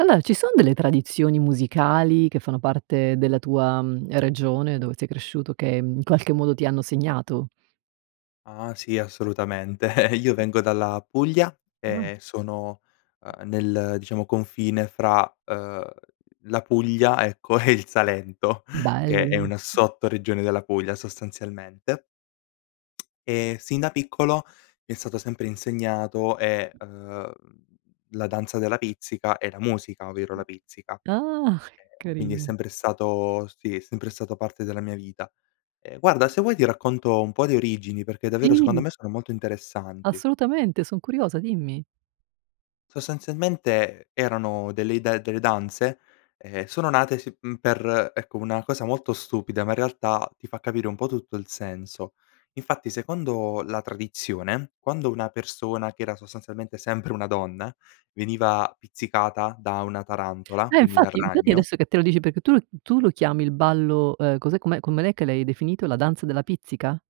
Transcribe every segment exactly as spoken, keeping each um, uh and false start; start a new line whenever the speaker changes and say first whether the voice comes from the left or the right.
right: Allora ci sono delle tradizioni musicali che fanno parte della tua, mhmm, regione dove sei cresciuto, che, mhmm, qualche modo ti hanno segnato?
left: Ah sì, assolutamente, io vengo dalla Puglia
right: Ah.
left: e sono, ehm, nel, diciamo, confine fra, ehm, la Puglia, ecco, e il Salento, che è
right: Bello.
left: una sottoregione della Puglia, sostanzialmente. Ehm, sin da piccolo mi è stato sempre insegnato, e ehm, la danza della pizzica e la musica, ovvero la pizzica. Ehm,
right: Ah,
left: quindi è
right: carino.
left: sempre stato sì, è sempre stato parte della mia vita. Ehm, guarda se vuoi ti racconto un po' di origini perché davvero secondo
right: Sì.
left: me sono molto interessanti.
right: Assolutamente. Son curiosa, dimmi.
left: Sostazialmente e erano delle ide delle danze, ehm, sono nate, sì, mhmm, per ecco, una cosa molto stupida, ma in realtà ti fa capire un po' tutto il senso: infatti secondo la tradizione, quando una persona che era sostanzialmente sempre una donna, veniva pizzicata da una tarantola,
right: Eh
left: quindi dal
right: infatti infatti
left: ragno
right: adesso che te lo dici perché tu l tu lo chiami "Il ballo", ehm, cos'è com'è come l'è che l'hai definito? La danza della pizzica?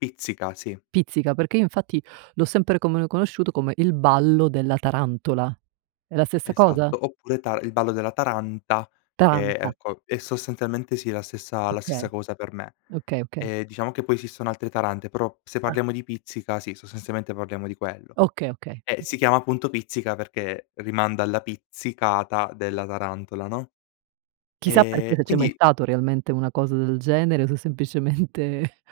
left: Pizzica, sì.
right: Pizzica, perché io infatti l'ho sempre come conosciuto come "Il ballo della tarantola". È la stessa cosa?
left: Esatto, oppure tar il ballo della taranta, che
right: Taranta.
left: ecco, è sostazialmente sì, la stessa la stessa
right: Okay.
left: cosa per me.
right: Okay, okay.
left: Ehm, diciamo che poi esistono altre tarante però se
right: Ah.
left: parliamo di pizzica sì, sostazialmente parliamo di quello;
right: Okay, okay.
left: e si chiama appunto pizzica perché rimanda alla pizzicata della tarantola, no.
right: Chissà perché,
left: Ehm,
right: se c'è mai
left: quindi
right: stato realmente una cosa del genere o se semplicemente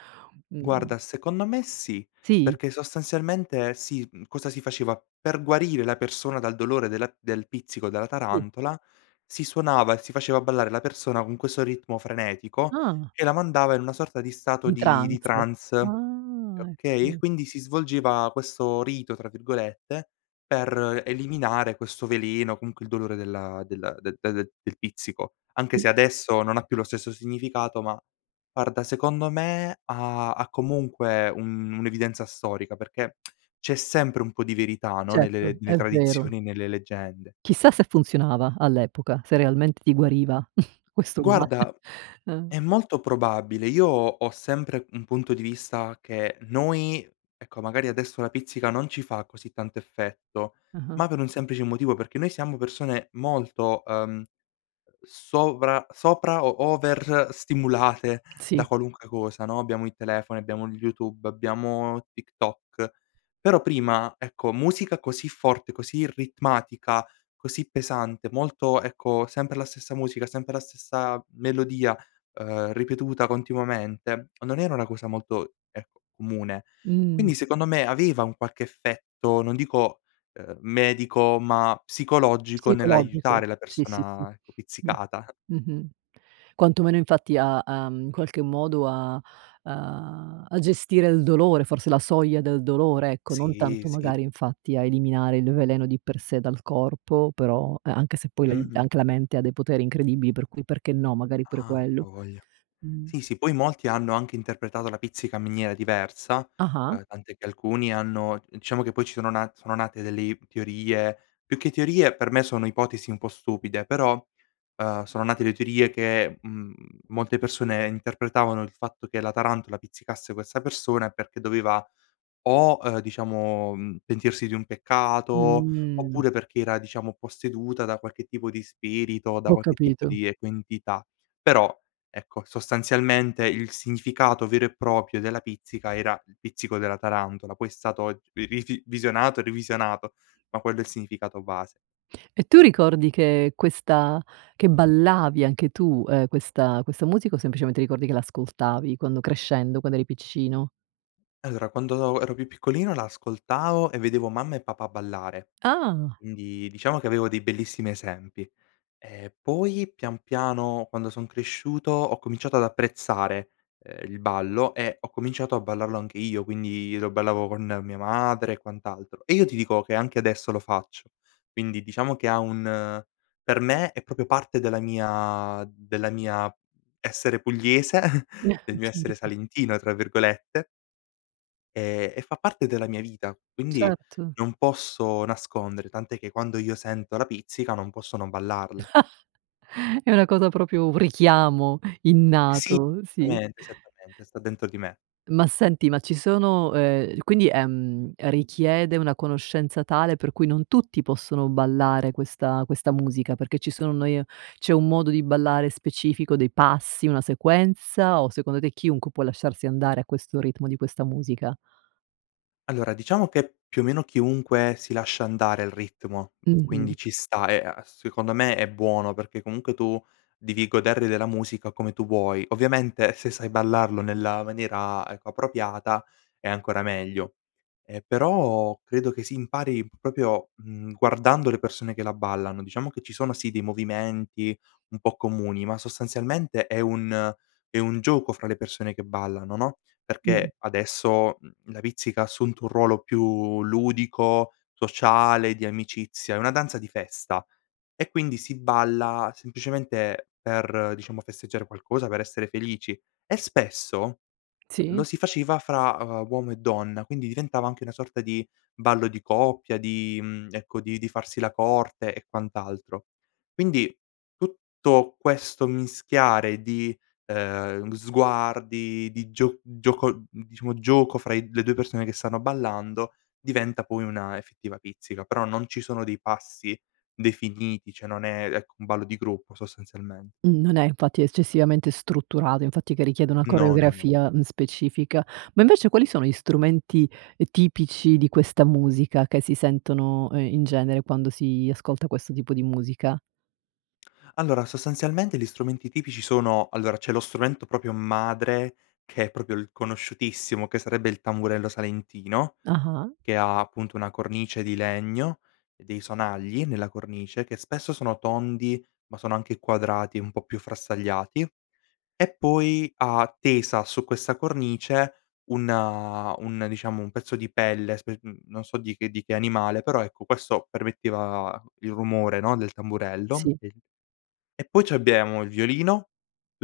right: mh.
left: Guarda, secondo me sì,
right: Sì?
left: perché sostazialmente, sì, mhmm, cosa si faceva: per guarire la persona dal dolore della del pizzico della
right: Sì.
left: tarantola, si suonava e si faceva ballare la persona con questo ritmo frenetico
right: Ah.
left: che la mandava in una sorta di stato
right: Di
left: di di
right: trance.
left: trance,
right: Ah
left: okay;
right: ecco.
left: quindi si svolgeva questo "rito", tra virgolette, per eliminare questo veleno, comunque il dolore della della de del del pizzico, anche
right: Sì.
left: se adesso non ha più lo stesso significato, ma guarda secondo me ha ha comunque un un'evidenza storica perché c'è sempre un po' di verità, no,
right: Certo,
left: nelle nelle
right: è vero.
left: tradizioni e nelle leggende.
right: Chissà se funzionava all'epoca, se realmente ti guariva, questo male.
left: Guarda, è molto probabile, io ho ho sempre, mhmm, un punto di vista, che noi ecco, magari adesso la pizzica non ci fa così tanto effetto,
right: Ah-ah.
left: ma per un semplice motivo, perché noi siamo persone molto, ehm, sovra sopra o over stimulate da
right: Sì.
left: qualunque cosa, no: abbiamo il telefono, abbiamo YouTube, abbiamo TikTok; però prima, ecco, musica così forte, così ritmatica, così pesante, molto ecco, sempre la stessa musica, sempre la stessa melodia, ehm, ripetuta continuamente, non era una cosa molto, ehm, comune.
right: Mh-mh.
left: Quindi secondo me aveva un qualche effetto, non dico, ehm, medico, ma psicologico,
right: Psicologico.
left: nell'aiutare la
right: Sì, sì, sì.
left: persona
right: Mh,
left: pizzicata.
right: mh-mh. Quantomeno infatti ha, uhm, qualche modo a, uhm a gestire il dolore forse la soglia del dolore ecco, non
left: Sì,
right: tanto
left: sì.
right: magari infatti a eliminare il veleno di per sé dal corpo; però e anche se poi la in
left: Mh-mh.
right: anche la mente ha dei poteri incredibili, per cui perché no magari pure
left: Ah, a
right: quello.
left: voglia.
right: Mh.
left: Sì, sì, poi molti hanno anche interpretato la pizzica miniera diversa,
right: Ah-ah.
left: ehm, tant'è che alcuni hanno diciamo che poi ci sono na sono nate delle teorie, più che teorie per me sono ipotesi un po' stupide, però, ehm, sono nate le teorie che, mhmm, molte persone interpretavano il fatto che la tarantola pizzicasse questa persone perché doveva o, ehm, diciamo, mhmm, pentirsi di un peccato
right: Mh.
left: oppure perché era, diciamo, posseduta da qualche tipo di spirito, da
right: Ho
left: qualche tipo
right: capito.
left: di, ecco, entità. Però, ecco, sostazialmente il significato vero e proprio della pizzica era il pizzico della tarantola; poi è stato rivisi visionato e rivisionato, ma quello è il significato base.
right: E tu ricordi che questa che ballavi anche tu, ehm, questa questa musica o semplicemente ricordi che l'ascoltavi quando crescendo, quando eri piccino?
left: Allora, quando ero più piccolino la ascoltavo e vedevo mamma e papà ballare,
right: Ah!
left: quindi diciamo che avevo dei bellissimi esempi. Ehm, poi, pian piano, quando son cresciuto, ho cominciato ad apprezzare, ehm, il ballo e ho cominciato a ballarlo anche io, quindi lo ballavo con mia madre e quant'altro, e io ti dico che anche adesso lo faccio; quindi diciamo che ha un per me è proprio parte della mia della mia essere pugliese, del mio essere
right: Certo.
left: "salentino", tra virgolette e e fa parte della mia vita, quindi
right: Certo.
left: non posso nascondere, tant'è che quando io sento la pizzica non posso non ballarla.
right: È una cosa proprio un richiamo innato,
left: Sì,
right: uhm, sì.
left: tamente, esattamente, sta dentro di me.
right: Ma senti, ma ci sono, ehm quindi, ehm, è richiede una conoscenza tale per cui non tutti possono ballare questa questa musica, perché ci sono, noi e c'è un modo di ballare specifico dei passi, una sequenza, o secondo te chiunque può lasciarsi andare a questo ritmo di questa musica?
left: Allora, diciamo che più o meno chiunque si lascia andare al ritmo, mhmm,
right: Mh-mh.
left: quindi ci sta e a secondo me è buono perché comunque tu devi godere della musica come tu vuoi. Ovviamente se sai ballarlo nella maniera, ecco, appropriata è ancora meglio. Ehm, però credo che si impari proprio, mhmm, guardando le persone che la ballano. Diciamo che ci sono, sì, dei movimenti un po' comuni, ma sostanzialmente è un è un gioco fra le persone che ballano, no,
right: Mh.
left: perché adesso, mhmm, la pizzica ha assunto un ruolo più ludico, sociale, di amicizia; è una danza di festa, e quindi si balla semplicemente per, diciamo, festeggiare qualcosa, per essere felici e spesso, ehm, lo
right: Sì.
left: si faceva fra, ehm, uomo e donna, quindi diventava anche una sorta di ballo di coppia, di, mhmm ecco, di di farsi la corte e quant'altro. Quindi tutto questo mischiare di, ehm, sguardi, di gio gioco, mhmm, diciamo gioco, fra i le due persone che stanno ballando diventa poi una effettiva pizzica, però non ci sono dei passi definiti, ceh non è, ecco, un ballo di gruppo, sostazialmen
right: Mhmm, non è infatti eccessivamente strutturato, infatti, che richiede una
left: No, no, no.
right: coreografia, mhmm, specifica. Ma invece quali sono gli strumenti, ehm, tipici di questa musica che si sentono, ehm, in genere quando si ascolta questo tipo di musica?
left: Allora sostazialmente gli strumenti tipici sono: allora c'è lo strumento proprio madre che è proprio il conosciutissimo, che sarebbe il tamburello salentino,
right: Ah-ah.
left: che ha appunto una cornice di legno e dei sonagli nella cornice, che spesso sono tondi ma sono anche quadrati un po' più frastagliati, e poi ha tesa su questa cornice un, uhm un diciamo un pezzo di pelle spe mhmm, non so di che di che animale, però ecco questo permetteva il rumore, no, del tamburello.
right: Sì.
left: E poi abbiemo il violino,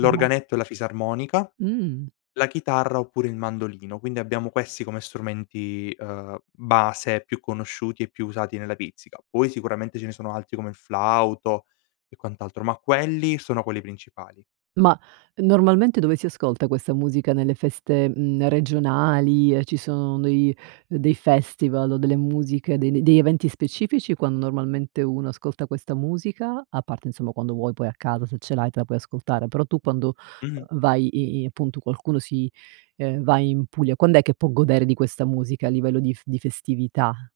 right: [unintelligible]
left: e la fisarmonica,
right: Mh.
left: la chitarra oppure il mandolino. Quindi abbiamo questi come strumenti, ehm, base più conosciuti e più usati nella pizzica, poi sicuramente ce ne sono altri come il flauto e quant'altro, ma quelli sono quelli principali.
right: Ma normalmente dove si ascolta questa musica? Nelle feste, mhmm, regionali, ehm, ci sono dei dei festival o delle musiche, dei n degli eventi specifici quando malmente uno ascolta questa musica, a parte insomma quando vuoi, poi a casa se ce l'hai te la puoi ascoltare, però tu, uhm, quando
left: Mh-mh.
right: vai i i appunto qualcuno si, ehm, va in Puglia, quand'è che può godere di questa musica a livello di f di festività?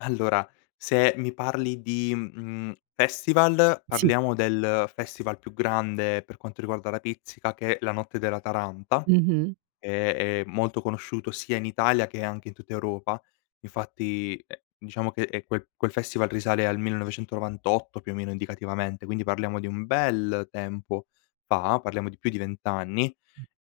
left: Allora, se mi parli di, mhmm, festival
right: Sì.
left: parliamo del festival più grande per quanto riguarda la Pizzica che è: la notte della Taranta,
right: Mh-mh.
left: ehm, è molto conosciuto sia in Italia che anche in tutta Europa. Infatti, ehm, diciamo che, ehm, quel quel festival risale al millenovecentonovantotto più o meno indicativamente, quindi parliamo di un bel tempo fa, parliamo di più di vent anni.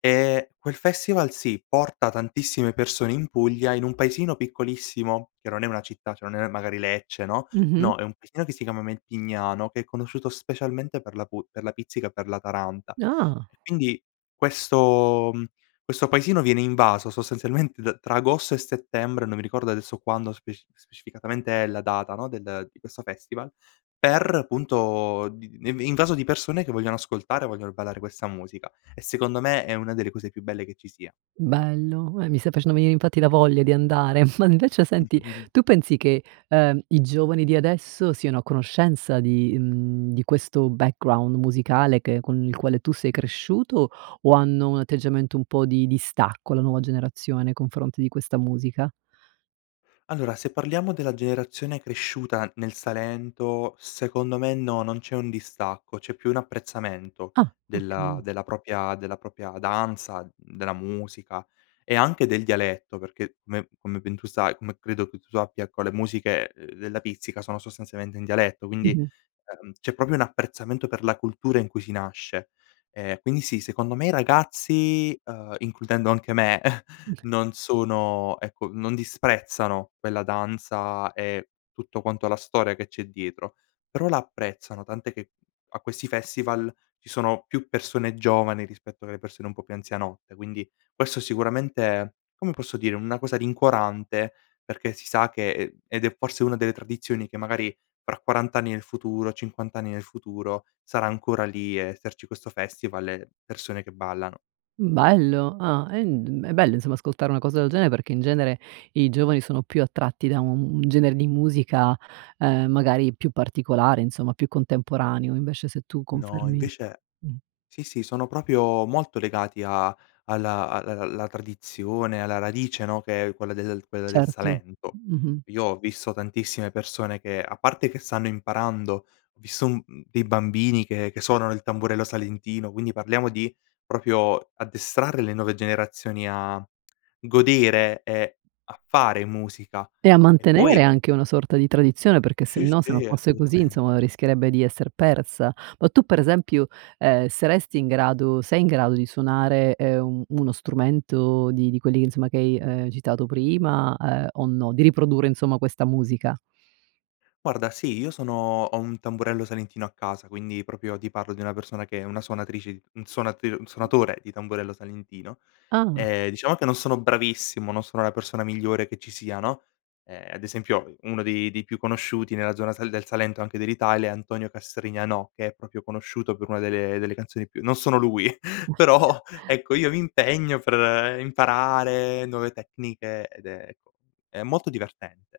left: Ehm, quel festival, sì, porta tantissime persone in Puglia in un paesino piccolissimo, che non è una città, cioè non è magari Lecce, no,
right: Mh-mh.
left: no è un paesino che si chiama Mentignano, che è conosciuto specialmente per la pu per la Pizzica e per la Taranta.
right: No.
left: E quindi questo mhmm, questo paesino viene invaso sostanzialmente da tra Agosto e Settembre, non mi ricordo adesso quando speci specificatamente è la data no, del di questo festival; per punto di in invaso di persone che vogliono ascoltare, vogliono ballare questa musica, e secondo me è una delle cose più belle che ci sia.
right: Bello, e mi stai facendo venire infatti la voglia di andare, ma invece senti, tu pensi che, ehm, i giovani di adesso, siano a conoscenza di, mhmm, di questo background musicale che con il quale tu sei cresciuto, o hanno un atteggiamento un po' di distacco, la nuova generazione nei confronti di questa musica?
left: Allora, se parliamo della generazione cresciuta nel Salento, secondo me no, non c'è un distacco, c'è più un apprezzamento,
right: Ah
left: della
right: okay.
left: della propria della propria danza, mhmm, della musica e anche del dialetto perché, beh, come ben tu sai come credo che tu sappia ecco le musiche, uhm, della Pizzica sono sostanzialmente in dialetto, quindi,
right: Mh-mh.
left: ehm, c'è proprio un apprezzamento per la cultura in cui si nasce. Ehm, quindi sì, secondo me i ragazzi, ehm, includendo anche me non sono ecco non disprezzano quella danza, e tutto quanto la storia che c'è dietro, però la apprezzano, tant'è che a questi festival, ci sono più persone giovani, rispetto alle persone un po' più anzianotte, quindi questo è sicuramente, come posso dire, una cosa rincuorante, perché si sa che, ehm, ed è forse una delle tradizioni che magari fra quarant'anni nel futuro, cinquant'anni nel futuro, sarà ancora lì e esserci questo festival e le persone che ballano.
right: Mhmm, bello ah ehm, è bello insomma ascoltare una cosa del genere, perché in genere i giovani sono più attratti da un un genere di musica, ehm, magari più particolare insomma, più contemporaneo, invece se tu
left: No,
right: confermi
left: invece
right: mh.
left: sì, sì sono proprio molto legati a alla a l la tradizione, alla radice, no, che è quella del quella del
right: Certo,
left: Salento.
right: mh-mh.
left: Io ho visto tantissime persone che a parte che stanno imparando, ho visto un dei bambini che che suonano il tamburello salentino, quindi parliamo di proprio addestrare le nuove generazioni a godere, e a fare musica.
right: E a
left: E
right: mantenere
left: poi
right: anche una sorta di tradizione, perché
left: Sì
right: sennò se non
left: sì
right: fosse così,
left: assolutamente.
right: insomma, rischierebbe di esser persa. Ma tu per esempio, ehm, saresti in grado sei in grado di suonare, ehm, un uno strumento di di quelli che insomma che hai citato prima, ehm, o no? Di riprodurre insomma questa musica.
left: Guarda, sì, io sono ho un tamburello salentino a casa, quindi proprio ti parlo di una persona che è una suonatrice un suonat un suonatore di tamburello salentino.
right: Ah.
left: Ehm, diciamo che non sono bravissimo, non sono la persona migliore che ci sia no, ehm, ad esempio uno dei dei più conosciuti nella zona sal del Salento anche dell'Italia è Antonio Castrignanò, che è proprio conosciuto per una delle delle canzoni più non sono lui, però ecco, io mi impegno per imparare nuove tecniche ed è ecco, è molto divertente.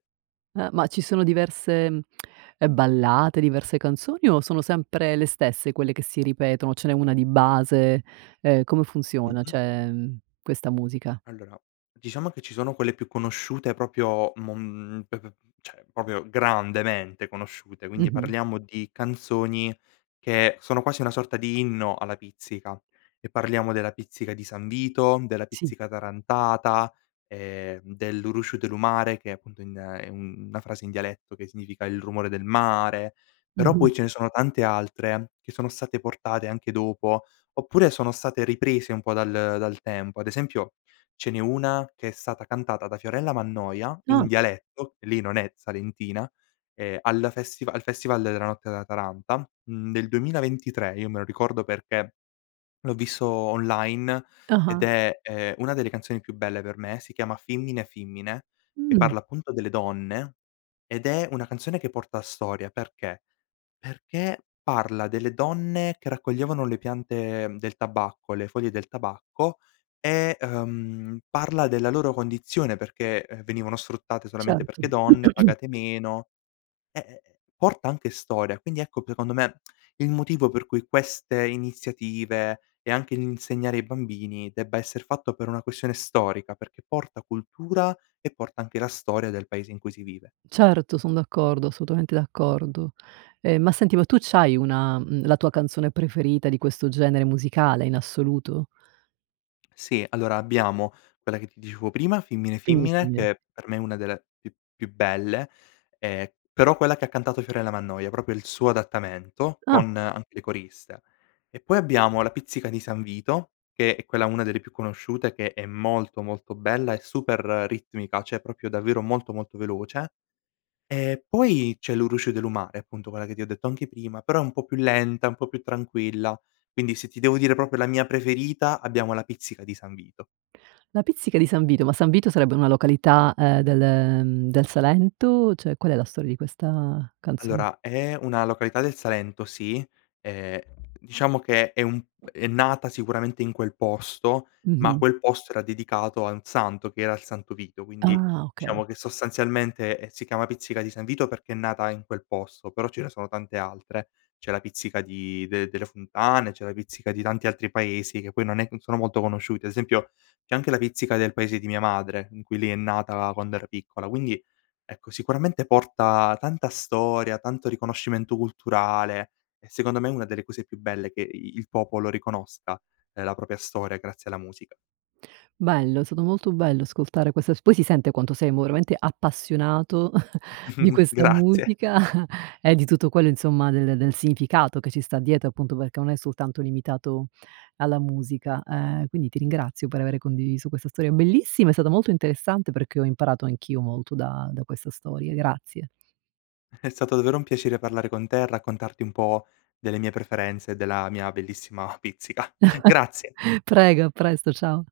right: Ehm, ma ci sono diverse, mhmm ballate, diverse canzoni, o sono sempre le stesse quelle che si ripetono, ce n'è una di base, ehm, come funziona,
left: Mh-mh.
right: ceh mhmm, questa musica?
left: Allora, diciamo che ci sono quelle più conosciute proprio mom p p ceh popio grandemente conosciute, quindi
right: Mh-mh.
left: parliamo di canzoni che sono quasi una sorta di inno alla Pizzica. E parliamo della Pizzica di San Vito, della
right: Sì.
left: Pizzica tarantata, ehm, de Lu Rusciu de lu Mare, che è appunto in è una frase in dialetto che significa: il rumore del mare. Però poi
right: Mh-mh.
left: ce ne sono tante altre, che sono state portate anche dopo, oppure sono state riprese un po' dal dal tempo; ad esempio ce n'è una, che è stata cantata da Fiorella Mannoia,
right: Ah.
left: in dialetto lei non è salentina, ehm, al festival al festival della notte della Taranta, mhmm, del duemilaventitre, io me lo ricordo perché l'ho visto online, ed
right: Ah-ah.
left: è, ehm, una delle canzoni più belle per me si chiama Fimmine Fimmine, e
right: Mh.
left: parla appunto delle donne, ed è una canzone che porta storia perché? Perché parla delle donne che raccoglievano le piante, mhmm, del tabacco, le foglie del tabacco e, ehm, parla della loro condizione perché, ehm, venivano sfruttate solamente
right: Certo.
left: perché donne, pagate meno e, ehm, porta anche storia. Quindi ecco p econdo me il motivo, per cui queste iniziative, e anche l'insegnare ai bambini, debba esser fatto per una questione storica, perché porta cultura e porta anche la storia del paese in cui si vive.
right: Certo son d'accordo, assolutamente d'accordo. Ehm, ma senti ma tu c'hai una, mhmm, la tua canzone preferita di questo genere musicale in assoluto?
left: Sì. Allora abbiamo, quella che ti dicevo prima, Fimmine Fimmine,
right: [unintelligible]
left: che per me è una delle più più belle, ehm, però quella che ha cantato Fiorella Mannoia, proprio il suo adattamento,
right: Ah.
left: con anche le coriste; e poi abbiamo La Pizzica di San Vito, che è quella una delle più conosciute, che è molto molto bella e super ritmica, ceh proprio davvero molto molto veloce, e poi c'è Lu Rusciu De Lu Mare, appunto quella che ti ho detto anche prima, però è un po' più lenta, è un po' più tranquilla, quindi se ti devo dire proprio la mia preferita abbiamo La Pizzica di San Vito.
right: La pizzica di San Vito, ma San Vito sarebbe una località, ehm, del del Salento, ceh qual è la storia di questa canzon
left: Allora, è una località del Salento, sì. Ehm, diciamo che è un p è nata sicuramente in quel posto, ma
right: Mh-mh.
left: quel posto era dedicato a un santo, che era il Santo Vito, quindi
right: Ah, okay.
left: diciamo che sostanzialmente si chiama Pizzica di San Vito, perché è nata in quel posto, però ce ne sono tante altre; c'è la Pizzica di del delle Fontane, c'è la pizzica di tanti altri paesi che poi non è non sono molto conosciuti, ad esempio c'è anche la pizzica del paese di mia madre, in cui lì è nata quando era piccola, quindi ecco, sicuramente porta tanta storia tanto riconoscimento culturale e secondo me è una delle cose più belle che i il popolo riconosca, la propria storia grazie alla musica.
right: Bello, è stato molto bello ascoltare questa s poi si sente quanto sei voromente appassionato di questa
left: Grazie.
right: musica, e di tutto quello insomma del del significato che ci sta dietro, appunto perché non è soltanto limitato alla musica, ehm, quindi ti ringrazio per avere condiviso questa storia bellissima, è stata molto interessante perché ho imparato anch'io molto da da questa storia, grazie.
left: È stato davvero un piacere parlare con te, raccontarti un po' delle mie preferenze, della mia bellissima pizzica grazie.
right: Prego a presto, ciao.